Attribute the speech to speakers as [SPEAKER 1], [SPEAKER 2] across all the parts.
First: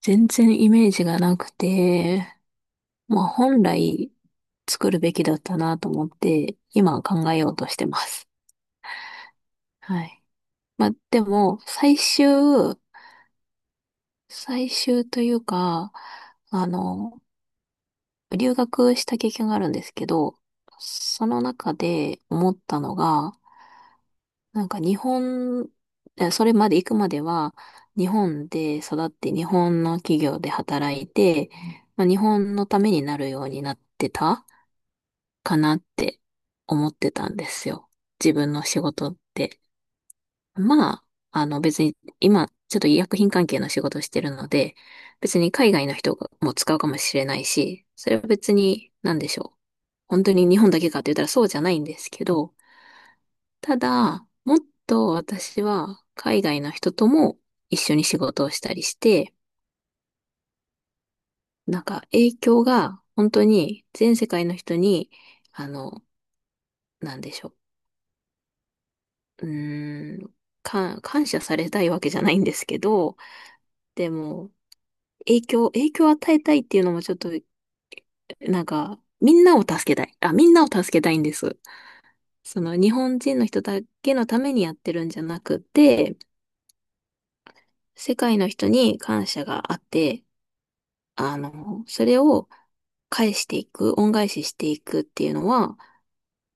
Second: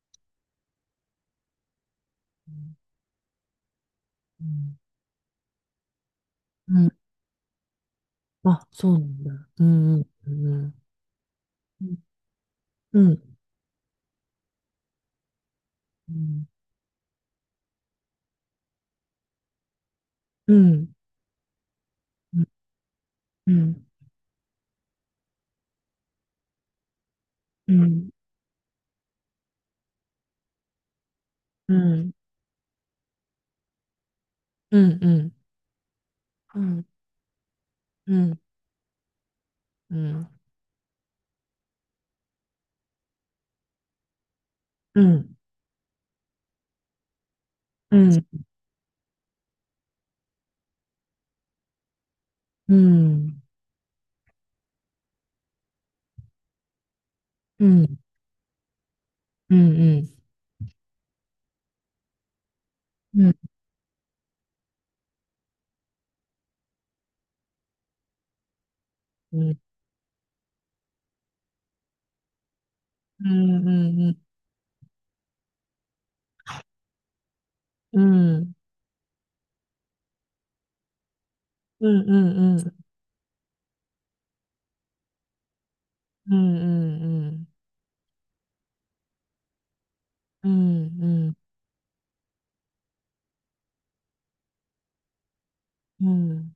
[SPEAKER 1] 全然イメージがなくて、まあ本来作るべきだったなと思って、今考えようとしてます。はい。まあでも、最終、最終というか、あの、留学した経験があるんですけど、その中で思ったのが、なんか日本、それまで行くまでは、日本で育って日本の企業で働いて、まあ、日本のためになるようになってた。かなって思ってたんですよ。自分の仕事って。まあ、別に今ちょっと医薬品関係の仕事をしてるので、別に海外の人がもう使うかもしれないし、それは別に何でしょう。本当に日本だけかって言ったらそうじゃないんですけど、ただ、もっと私は海外の人とも一緒に仕事をしたりして、なんか影響が本当に全世界の人に、あの、なんでしょう。
[SPEAKER 2] う
[SPEAKER 1] う
[SPEAKER 2] ん、
[SPEAKER 1] ーん、感謝されたいわけじゃないんですけど、
[SPEAKER 2] うん、
[SPEAKER 1] で
[SPEAKER 2] うん、
[SPEAKER 1] も、影響を与えたいっていうのもちょっと、
[SPEAKER 2] うん、
[SPEAKER 1] なんか、みんなを助けたい。あ、みんなを助けたいんです。
[SPEAKER 2] うん、うん、うん、うん、
[SPEAKER 1] 日本人の人だけのためにやってるんじゃなくて、
[SPEAKER 2] うん、
[SPEAKER 1] 世界の人に感謝があって、
[SPEAKER 2] うん、うん、
[SPEAKER 1] それを返していく、恩返ししていくっていうのは、
[SPEAKER 2] うん。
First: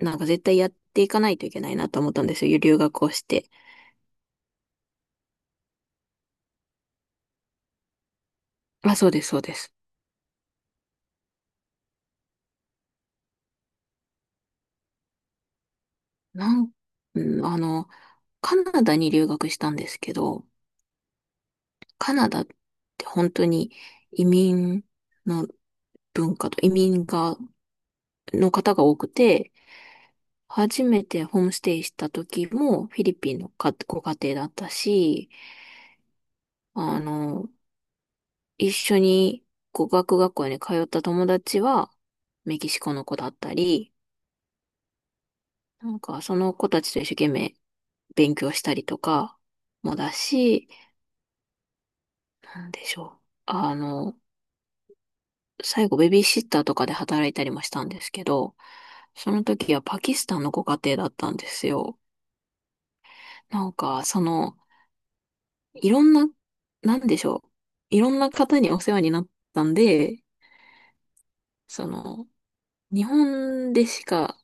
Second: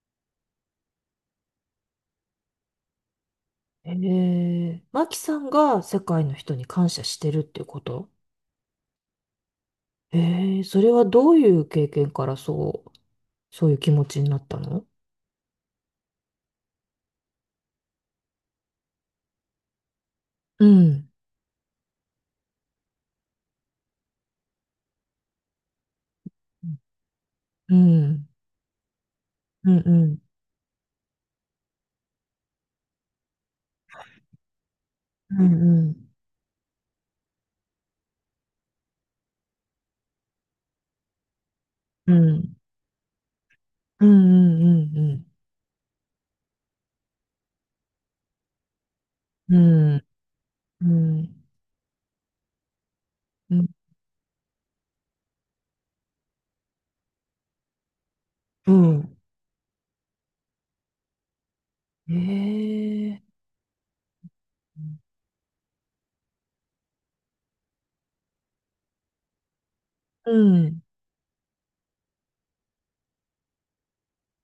[SPEAKER 1] なんか絶対やっていかないといけないなと思ったんですよ。留学をして。
[SPEAKER 2] ええ、マキさんが世界の人に感謝してるっていうこと？
[SPEAKER 1] あ、そうです、そうです。
[SPEAKER 2] ええ、それはどういう経験からそう、そういう気持ちになったの？
[SPEAKER 1] なん、うん、カナダに留学したんですけど、
[SPEAKER 2] うん、
[SPEAKER 1] カナダって本当に移民の文化と移民が、
[SPEAKER 2] うん、
[SPEAKER 1] の方が多くて、
[SPEAKER 2] うん、うん、うん、
[SPEAKER 1] 初めてホームステイした時もフィリピンのかご家庭だったし、
[SPEAKER 2] うん、
[SPEAKER 1] あの、一緒に語学学校に通った友達は
[SPEAKER 2] うん、うん、
[SPEAKER 1] メキシコの子だったり、
[SPEAKER 2] うん、うん、
[SPEAKER 1] なんかその子たちと一生懸命勉強したりとか
[SPEAKER 2] う
[SPEAKER 1] も
[SPEAKER 2] ん、
[SPEAKER 1] だし、なんでしょう。
[SPEAKER 2] うん、
[SPEAKER 1] あの、最後ベビーシッターとかで働いたりもしたんですけど、
[SPEAKER 2] うん、
[SPEAKER 1] その時はパキスタンのご家庭だったんですよ。
[SPEAKER 2] ええ、
[SPEAKER 1] なんか、いろんな、なんでしょう。いろんな方にお世話になったんで、
[SPEAKER 2] うん、
[SPEAKER 1] その、日本でしか、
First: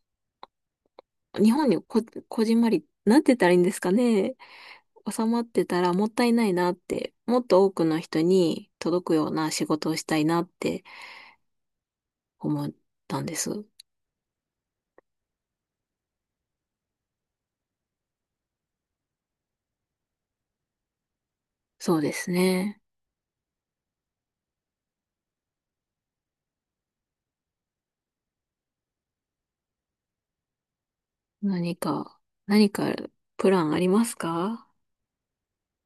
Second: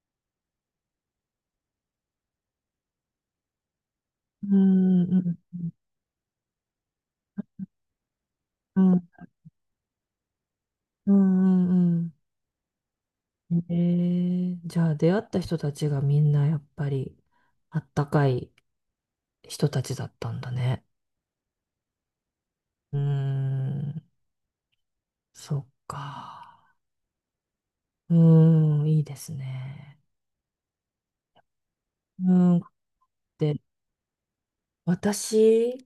[SPEAKER 1] 日本にこ、こじんまり、なんて言ったらいいんですかね。
[SPEAKER 2] うん、う
[SPEAKER 1] 収まっ
[SPEAKER 2] ん、
[SPEAKER 1] てたらもったいないなって、もっと多くの人に
[SPEAKER 2] う
[SPEAKER 1] 届
[SPEAKER 2] ん、
[SPEAKER 1] くような仕事をしたいなって
[SPEAKER 2] うんうん
[SPEAKER 1] 思ったんで
[SPEAKER 2] う
[SPEAKER 1] す。
[SPEAKER 2] ん。じゃあ出会った人たちがみんなやっぱりあったかい人たちだったんだね。
[SPEAKER 1] そうですね。
[SPEAKER 2] うーん、そっか。うーん、いいですね。
[SPEAKER 1] 何か、
[SPEAKER 2] うーん。
[SPEAKER 1] 何かプ
[SPEAKER 2] で、
[SPEAKER 1] ランありますか？
[SPEAKER 2] 私、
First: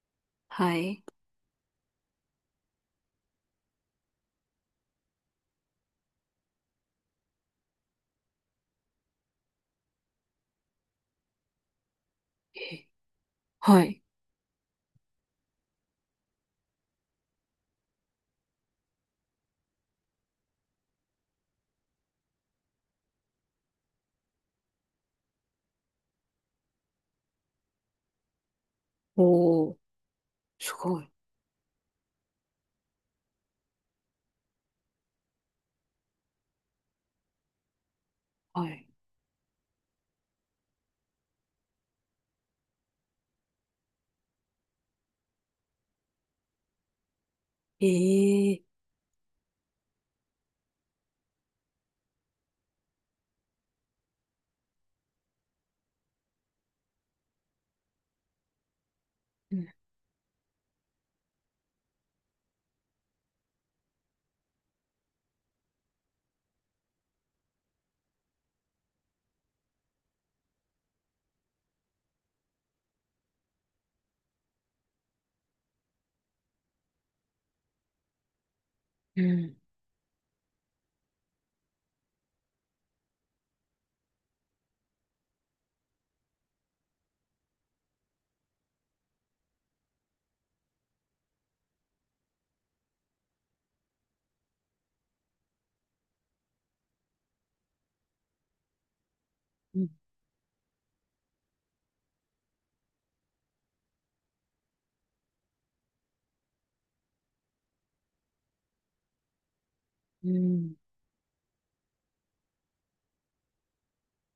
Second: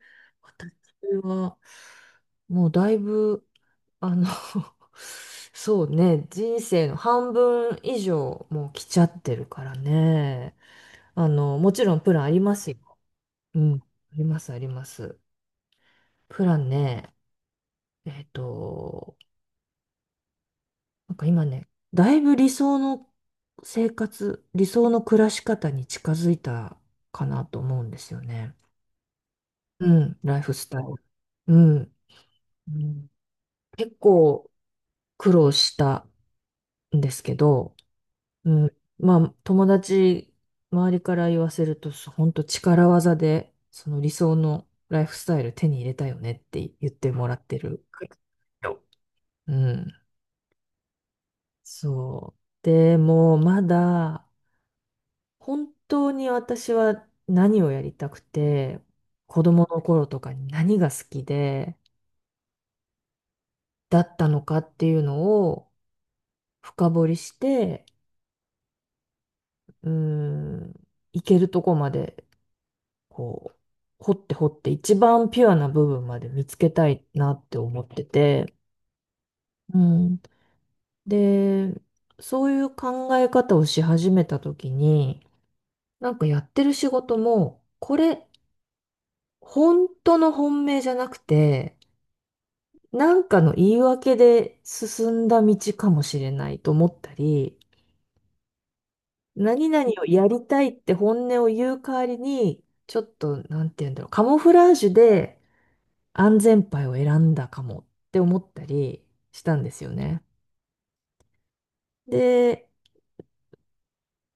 [SPEAKER 1] は
[SPEAKER 2] 私
[SPEAKER 1] い。
[SPEAKER 2] は、もうだいぶ、あの そうね、人生の半分以上もう来ちゃってるからね。もちろんプランありますよ。
[SPEAKER 1] え
[SPEAKER 2] うん、
[SPEAKER 1] はい。
[SPEAKER 2] あります、あります。プランね、えっと、なんか今ね、だいぶ理想の生活、理想の暮らし方に近づいたかなと思うんですよね。
[SPEAKER 1] おー、
[SPEAKER 2] うん、ライフス
[SPEAKER 1] す
[SPEAKER 2] タイル。
[SPEAKER 1] ごい。
[SPEAKER 2] うん。うん、結構苦労したんですけど、う
[SPEAKER 1] は
[SPEAKER 2] ん、
[SPEAKER 1] い。
[SPEAKER 2] まあ友達、周りから言わせると、本当力技で、その理想のライフスタイル手に入れたよねって言ってもらってる。
[SPEAKER 1] ええー。
[SPEAKER 2] うん。そう。でも、まだ、本当に私は何をやりたくて、子
[SPEAKER 1] う
[SPEAKER 2] 供
[SPEAKER 1] ん
[SPEAKER 2] の頃とかに何が好きで、だったのかっていうのを深掘りして、うーん、いけるとこまで、こう、掘って掘って、一番ピュアな部分まで見つけたいなって思ってて、
[SPEAKER 1] うん
[SPEAKER 2] うん。で、そういう考え方をし始めた時に、なんかやってる仕事も、これ、本当の本命じゃなくて、なんかの言い訳で進んだ道かもしれないと思ったり、何
[SPEAKER 1] うん
[SPEAKER 2] 々をやりたいって本音を言う代わりに、ちょっと、なんて言うんだろう、カモフラージュで安全牌を選んだかもって思ったりしたんですよね。
[SPEAKER 1] うん。
[SPEAKER 2] で、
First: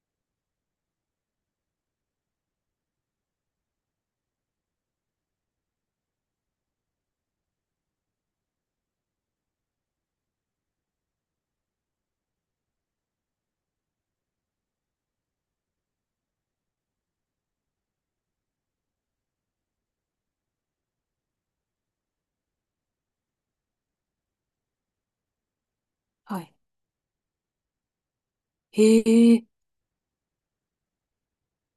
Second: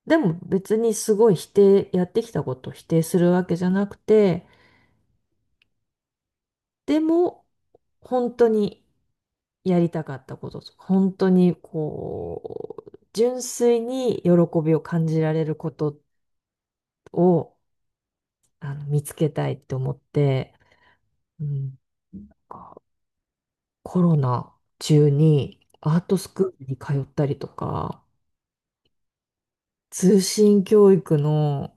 [SPEAKER 2] でも別にすごい否定、やってきたことを否定するわけじゃなくて、でも、本当にやりたかったこととか、本当にこう、純粋に喜びを感じられることを見つけたいって思って、うん、コロナ中にアートス
[SPEAKER 1] はい。
[SPEAKER 2] クールに通ったりとか、
[SPEAKER 1] ええ。
[SPEAKER 2] 通信教育の、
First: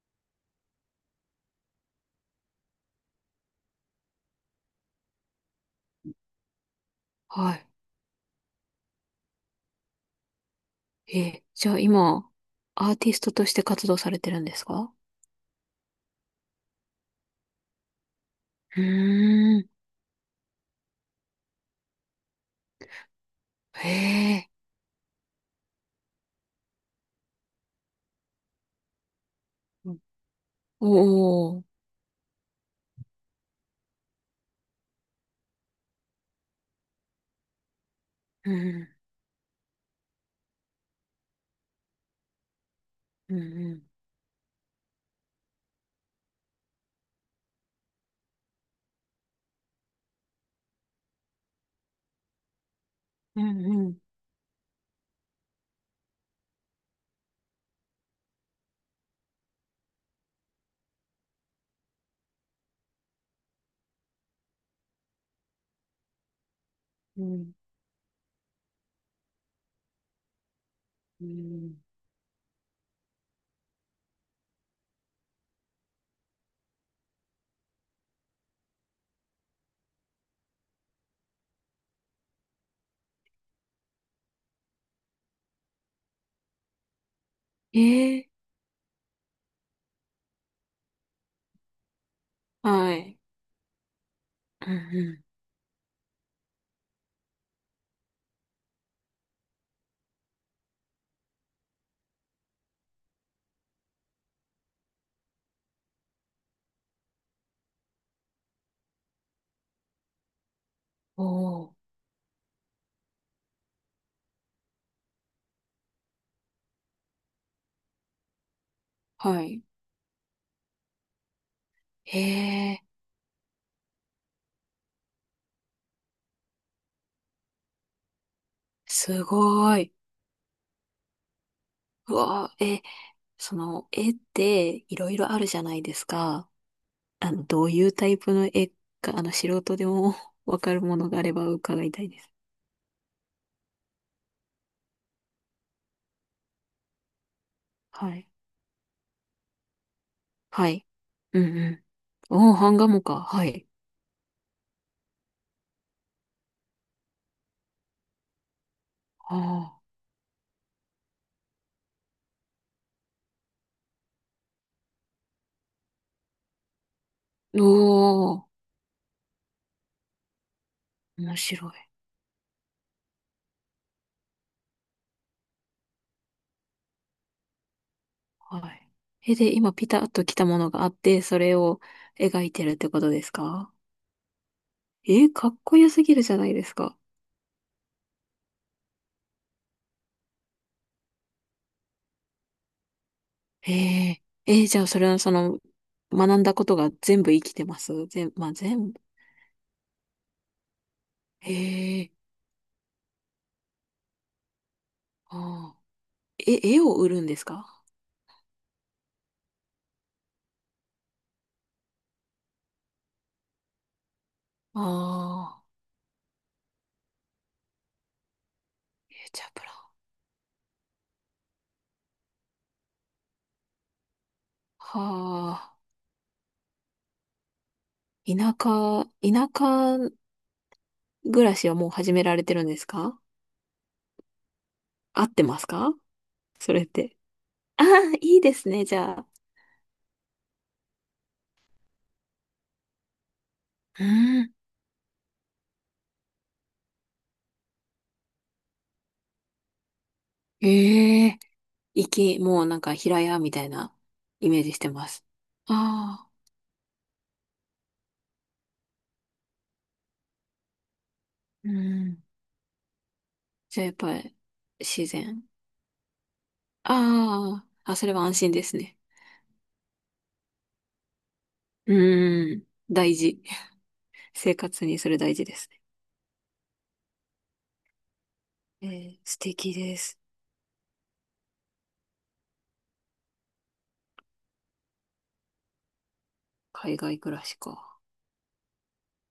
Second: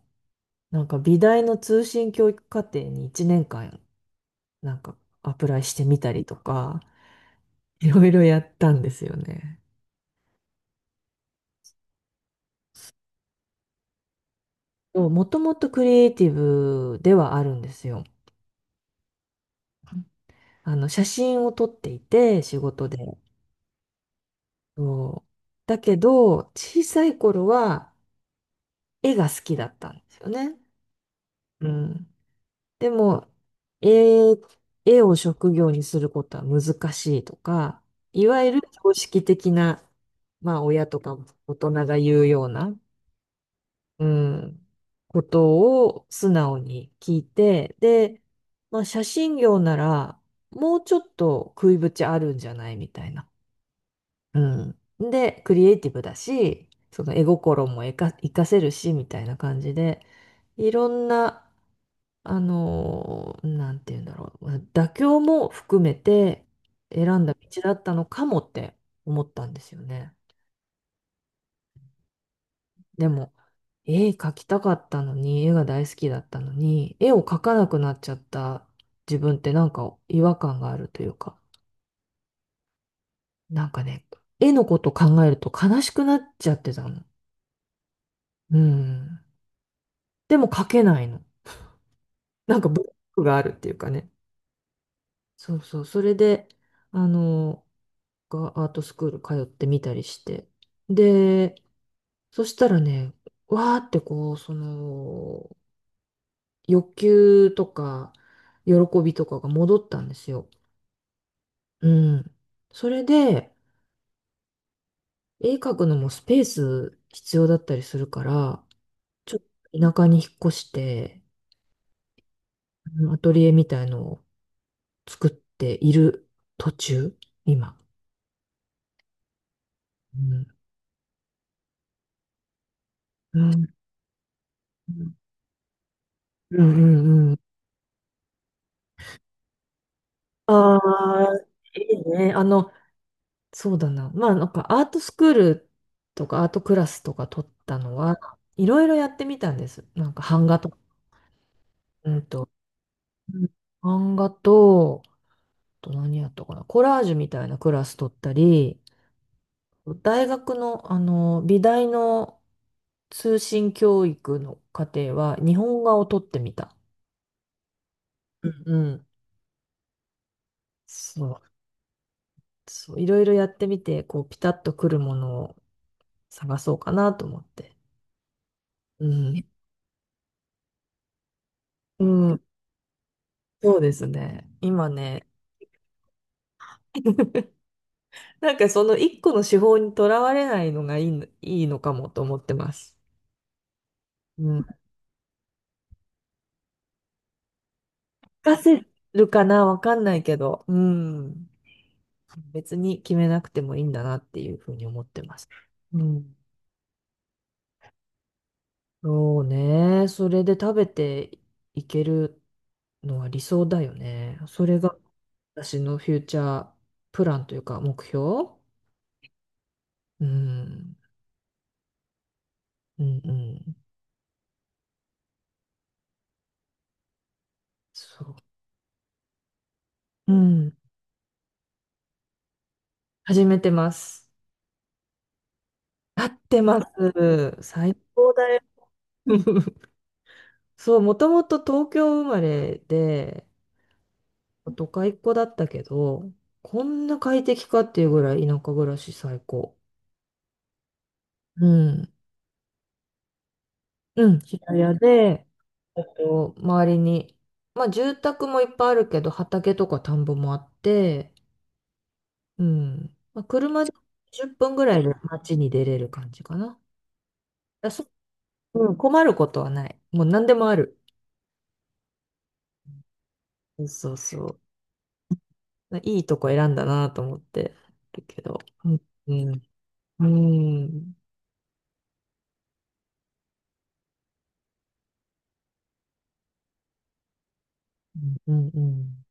[SPEAKER 2] なんか美大の通信教育課程に1年間、なんかアプライしてみたりとか、
[SPEAKER 1] はい。
[SPEAKER 2] いろいろやったんですよね。
[SPEAKER 1] じゃあ今、アーティストとして活動されてるんですか？
[SPEAKER 2] もともとクリエイティブではあるんですよ。
[SPEAKER 1] うーん。
[SPEAKER 2] 写真を撮っていて、仕事で。
[SPEAKER 1] へえ。
[SPEAKER 2] そう。だけど、小さい頃は絵が好きだった
[SPEAKER 1] う
[SPEAKER 2] ん
[SPEAKER 1] ん。
[SPEAKER 2] ですよね。
[SPEAKER 1] お
[SPEAKER 2] う
[SPEAKER 1] ー。
[SPEAKER 2] ん。でも、絵、絵を職業にすることは難しいとか、いわ
[SPEAKER 1] う
[SPEAKER 2] ゆる
[SPEAKER 1] ん。
[SPEAKER 2] 常識的な、まあ、親とか大人が言うような、
[SPEAKER 1] うん。
[SPEAKER 2] うん、ことを素直に聞いて、で、まあ、写真業なら、もうちょっと食いぶちあるんじゃないみたいな。
[SPEAKER 1] うん。
[SPEAKER 2] うん。で、クリエイティブだし、その絵心も活かせるし、みたいな感じで、いろんな、なんて言うんだろう、妥協も含めて選
[SPEAKER 1] う
[SPEAKER 2] んだ
[SPEAKER 1] ん。
[SPEAKER 2] 道だったのかもって思ったんですよね。
[SPEAKER 1] うん。
[SPEAKER 2] でも、絵描きたかったのに、絵が大好きだったのに、絵を描かなくなっちゃった自分ってなんか違和感があるというか、なんかね、絵のこと考えると悲しくなっちゃってたの。
[SPEAKER 1] ええ
[SPEAKER 2] うん。でも描けないの。なんか
[SPEAKER 1] ー。
[SPEAKER 2] ブロッ
[SPEAKER 1] はい。
[SPEAKER 2] クがあるっていうかね。
[SPEAKER 1] うんうん。
[SPEAKER 2] そうそう。それで、あの、がアートスクール通ってみたりして。で、そしたらね、わーってこう、その、欲求とか、喜びとかが戻ったんですよ。
[SPEAKER 1] おー。
[SPEAKER 2] うん。それで、絵描くのもスペース必要だったりするから、ちょっ
[SPEAKER 1] はい。
[SPEAKER 2] と田舎に引っ越して、
[SPEAKER 1] へえ。
[SPEAKER 2] うん、アトリエみたいのを作っている途中、今。
[SPEAKER 1] すごい。
[SPEAKER 2] うん。
[SPEAKER 1] うわー、
[SPEAKER 2] うん
[SPEAKER 1] 絵っていろいろあるじゃないですか。
[SPEAKER 2] うんうんうん。
[SPEAKER 1] どういうタイプの絵か、素人でも わか
[SPEAKER 2] あ
[SPEAKER 1] るものがあれ
[SPEAKER 2] あ、
[SPEAKER 1] ば
[SPEAKER 2] い
[SPEAKER 1] 伺いた
[SPEAKER 2] い
[SPEAKER 1] いです。
[SPEAKER 2] ね。そうだな。まあ、なんかアートスクールとかアートクラスとか取ったの
[SPEAKER 1] は
[SPEAKER 2] は、
[SPEAKER 1] い。
[SPEAKER 2] いろいろやってみたんです。なんか版画
[SPEAKER 1] は
[SPEAKER 2] とか、
[SPEAKER 1] い。うんうん。
[SPEAKER 2] うんと、
[SPEAKER 1] おー、版画もか。
[SPEAKER 2] う
[SPEAKER 1] は
[SPEAKER 2] ん、
[SPEAKER 1] い。
[SPEAKER 2] 版画と、あと何やったかな、コラージュみたいなクラス取ったり、
[SPEAKER 1] ああ。
[SPEAKER 2] 大学の、美大の通信教育の課程は日本画を取ってみた。
[SPEAKER 1] おー、
[SPEAKER 2] うんうん。そ
[SPEAKER 1] 面
[SPEAKER 2] う、
[SPEAKER 1] 白い。
[SPEAKER 2] そう、いろいろやってみて、こう、ピタッとくるものを探そうかなと思って。
[SPEAKER 1] はい。
[SPEAKER 2] うん。
[SPEAKER 1] え、
[SPEAKER 2] ね、
[SPEAKER 1] で、今ピタッと来たものがあって、それを
[SPEAKER 2] うん。
[SPEAKER 1] 描いてるってことですか？
[SPEAKER 2] そうですね。今ね、
[SPEAKER 1] え、かっこよすぎるじゃないですか。
[SPEAKER 2] なんかその一個の手法にとらわれないのがいいのかもと思ってます。
[SPEAKER 1] へえ。
[SPEAKER 2] うん。
[SPEAKER 1] じゃあそれは学んだことが全部生きてますまあ
[SPEAKER 2] 活かせ
[SPEAKER 1] 全部。
[SPEAKER 2] るかなわかんないけど、うん。
[SPEAKER 1] へえ。
[SPEAKER 2] 別に決めなくてもいいんだなっていうふうに思ってます。
[SPEAKER 1] ああ。
[SPEAKER 2] うん。
[SPEAKER 1] え、絵を売るんですか？
[SPEAKER 2] そうね。それで食べていけるのは理想だよね。それが
[SPEAKER 1] ああ
[SPEAKER 2] 私のフューチャープランというか目標。
[SPEAKER 1] ー。チャプラ。
[SPEAKER 2] うん。うんうん。
[SPEAKER 1] はあ。
[SPEAKER 2] そ
[SPEAKER 1] 田舎
[SPEAKER 2] う。うん。
[SPEAKER 1] 暮らしはもう始められてるんですか？
[SPEAKER 2] 始めてます。
[SPEAKER 1] 合ってますか？
[SPEAKER 2] 合って
[SPEAKER 1] そ
[SPEAKER 2] ま
[SPEAKER 1] れって。
[SPEAKER 2] す。
[SPEAKER 1] ああ、
[SPEAKER 2] 最高
[SPEAKER 1] いい
[SPEAKER 2] だ
[SPEAKER 1] で
[SPEAKER 2] よ。
[SPEAKER 1] すね、じゃあ。
[SPEAKER 2] そう、もともと東京生まれで、
[SPEAKER 1] うん。
[SPEAKER 2] 都会っ子だったけど、こんな快適かっていうぐらい田舎暮らし最高。
[SPEAKER 1] ええ。
[SPEAKER 2] うん。
[SPEAKER 1] もうなんか平屋みたいな
[SPEAKER 2] うん。
[SPEAKER 1] イメージ
[SPEAKER 2] 平
[SPEAKER 1] して
[SPEAKER 2] 屋
[SPEAKER 1] ます。
[SPEAKER 2] で、
[SPEAKER 1] ああ。
[SPEAKER 2] 周りに、まあ住宅もいっぱいあるけど、畑とか田んぼもあって、
[SPEAKER 1] うん。
[SPEAKER 2] うん。まあ、
[SPEAKER 1] じ
[SPEAKER 2] 車
[SPEAKER 1] ゃあ
[SPEAKER 2] で
[SPEAKER 1] やっぱり
[SPEAKER 2] 10分ぐらい
[SPEAKER 1] 自
[SPEAKER 2] で
[SPEAKER 1] 然。
[SPEAKER 2] 街に出れる感じかな。
[SPEAKER 1] あ
[SPEAKER 2] だ、
[SPEAKER 1] あ、あ、それは安心です
[SPEAKER 2] うん、
[SPEAKER 1] ね。
[SPEAKER 2] 困ることはない。もう何でもある。
[SPEAKER 1] うーん、大事。
[SPEAKER 2] そうそ
[SPEAKER 1] 生
[SPEAKER 2] う、
[SPEAKER 1] 活にそれ大事ですね。
[SPEAKER 2] いいとこ選んだなと思ってるけど。
[SPEAKER 1] え
[SPEAKER 2] うん、う
[SPEAKER 1] 素
[SPEAKER 2] ん、
[SPEAKER 1] 敵です。
[SPEAKER 2] うん、
[SPEAKER 1] 海外暮らしか。
[SPEAKER 2] うん、うん。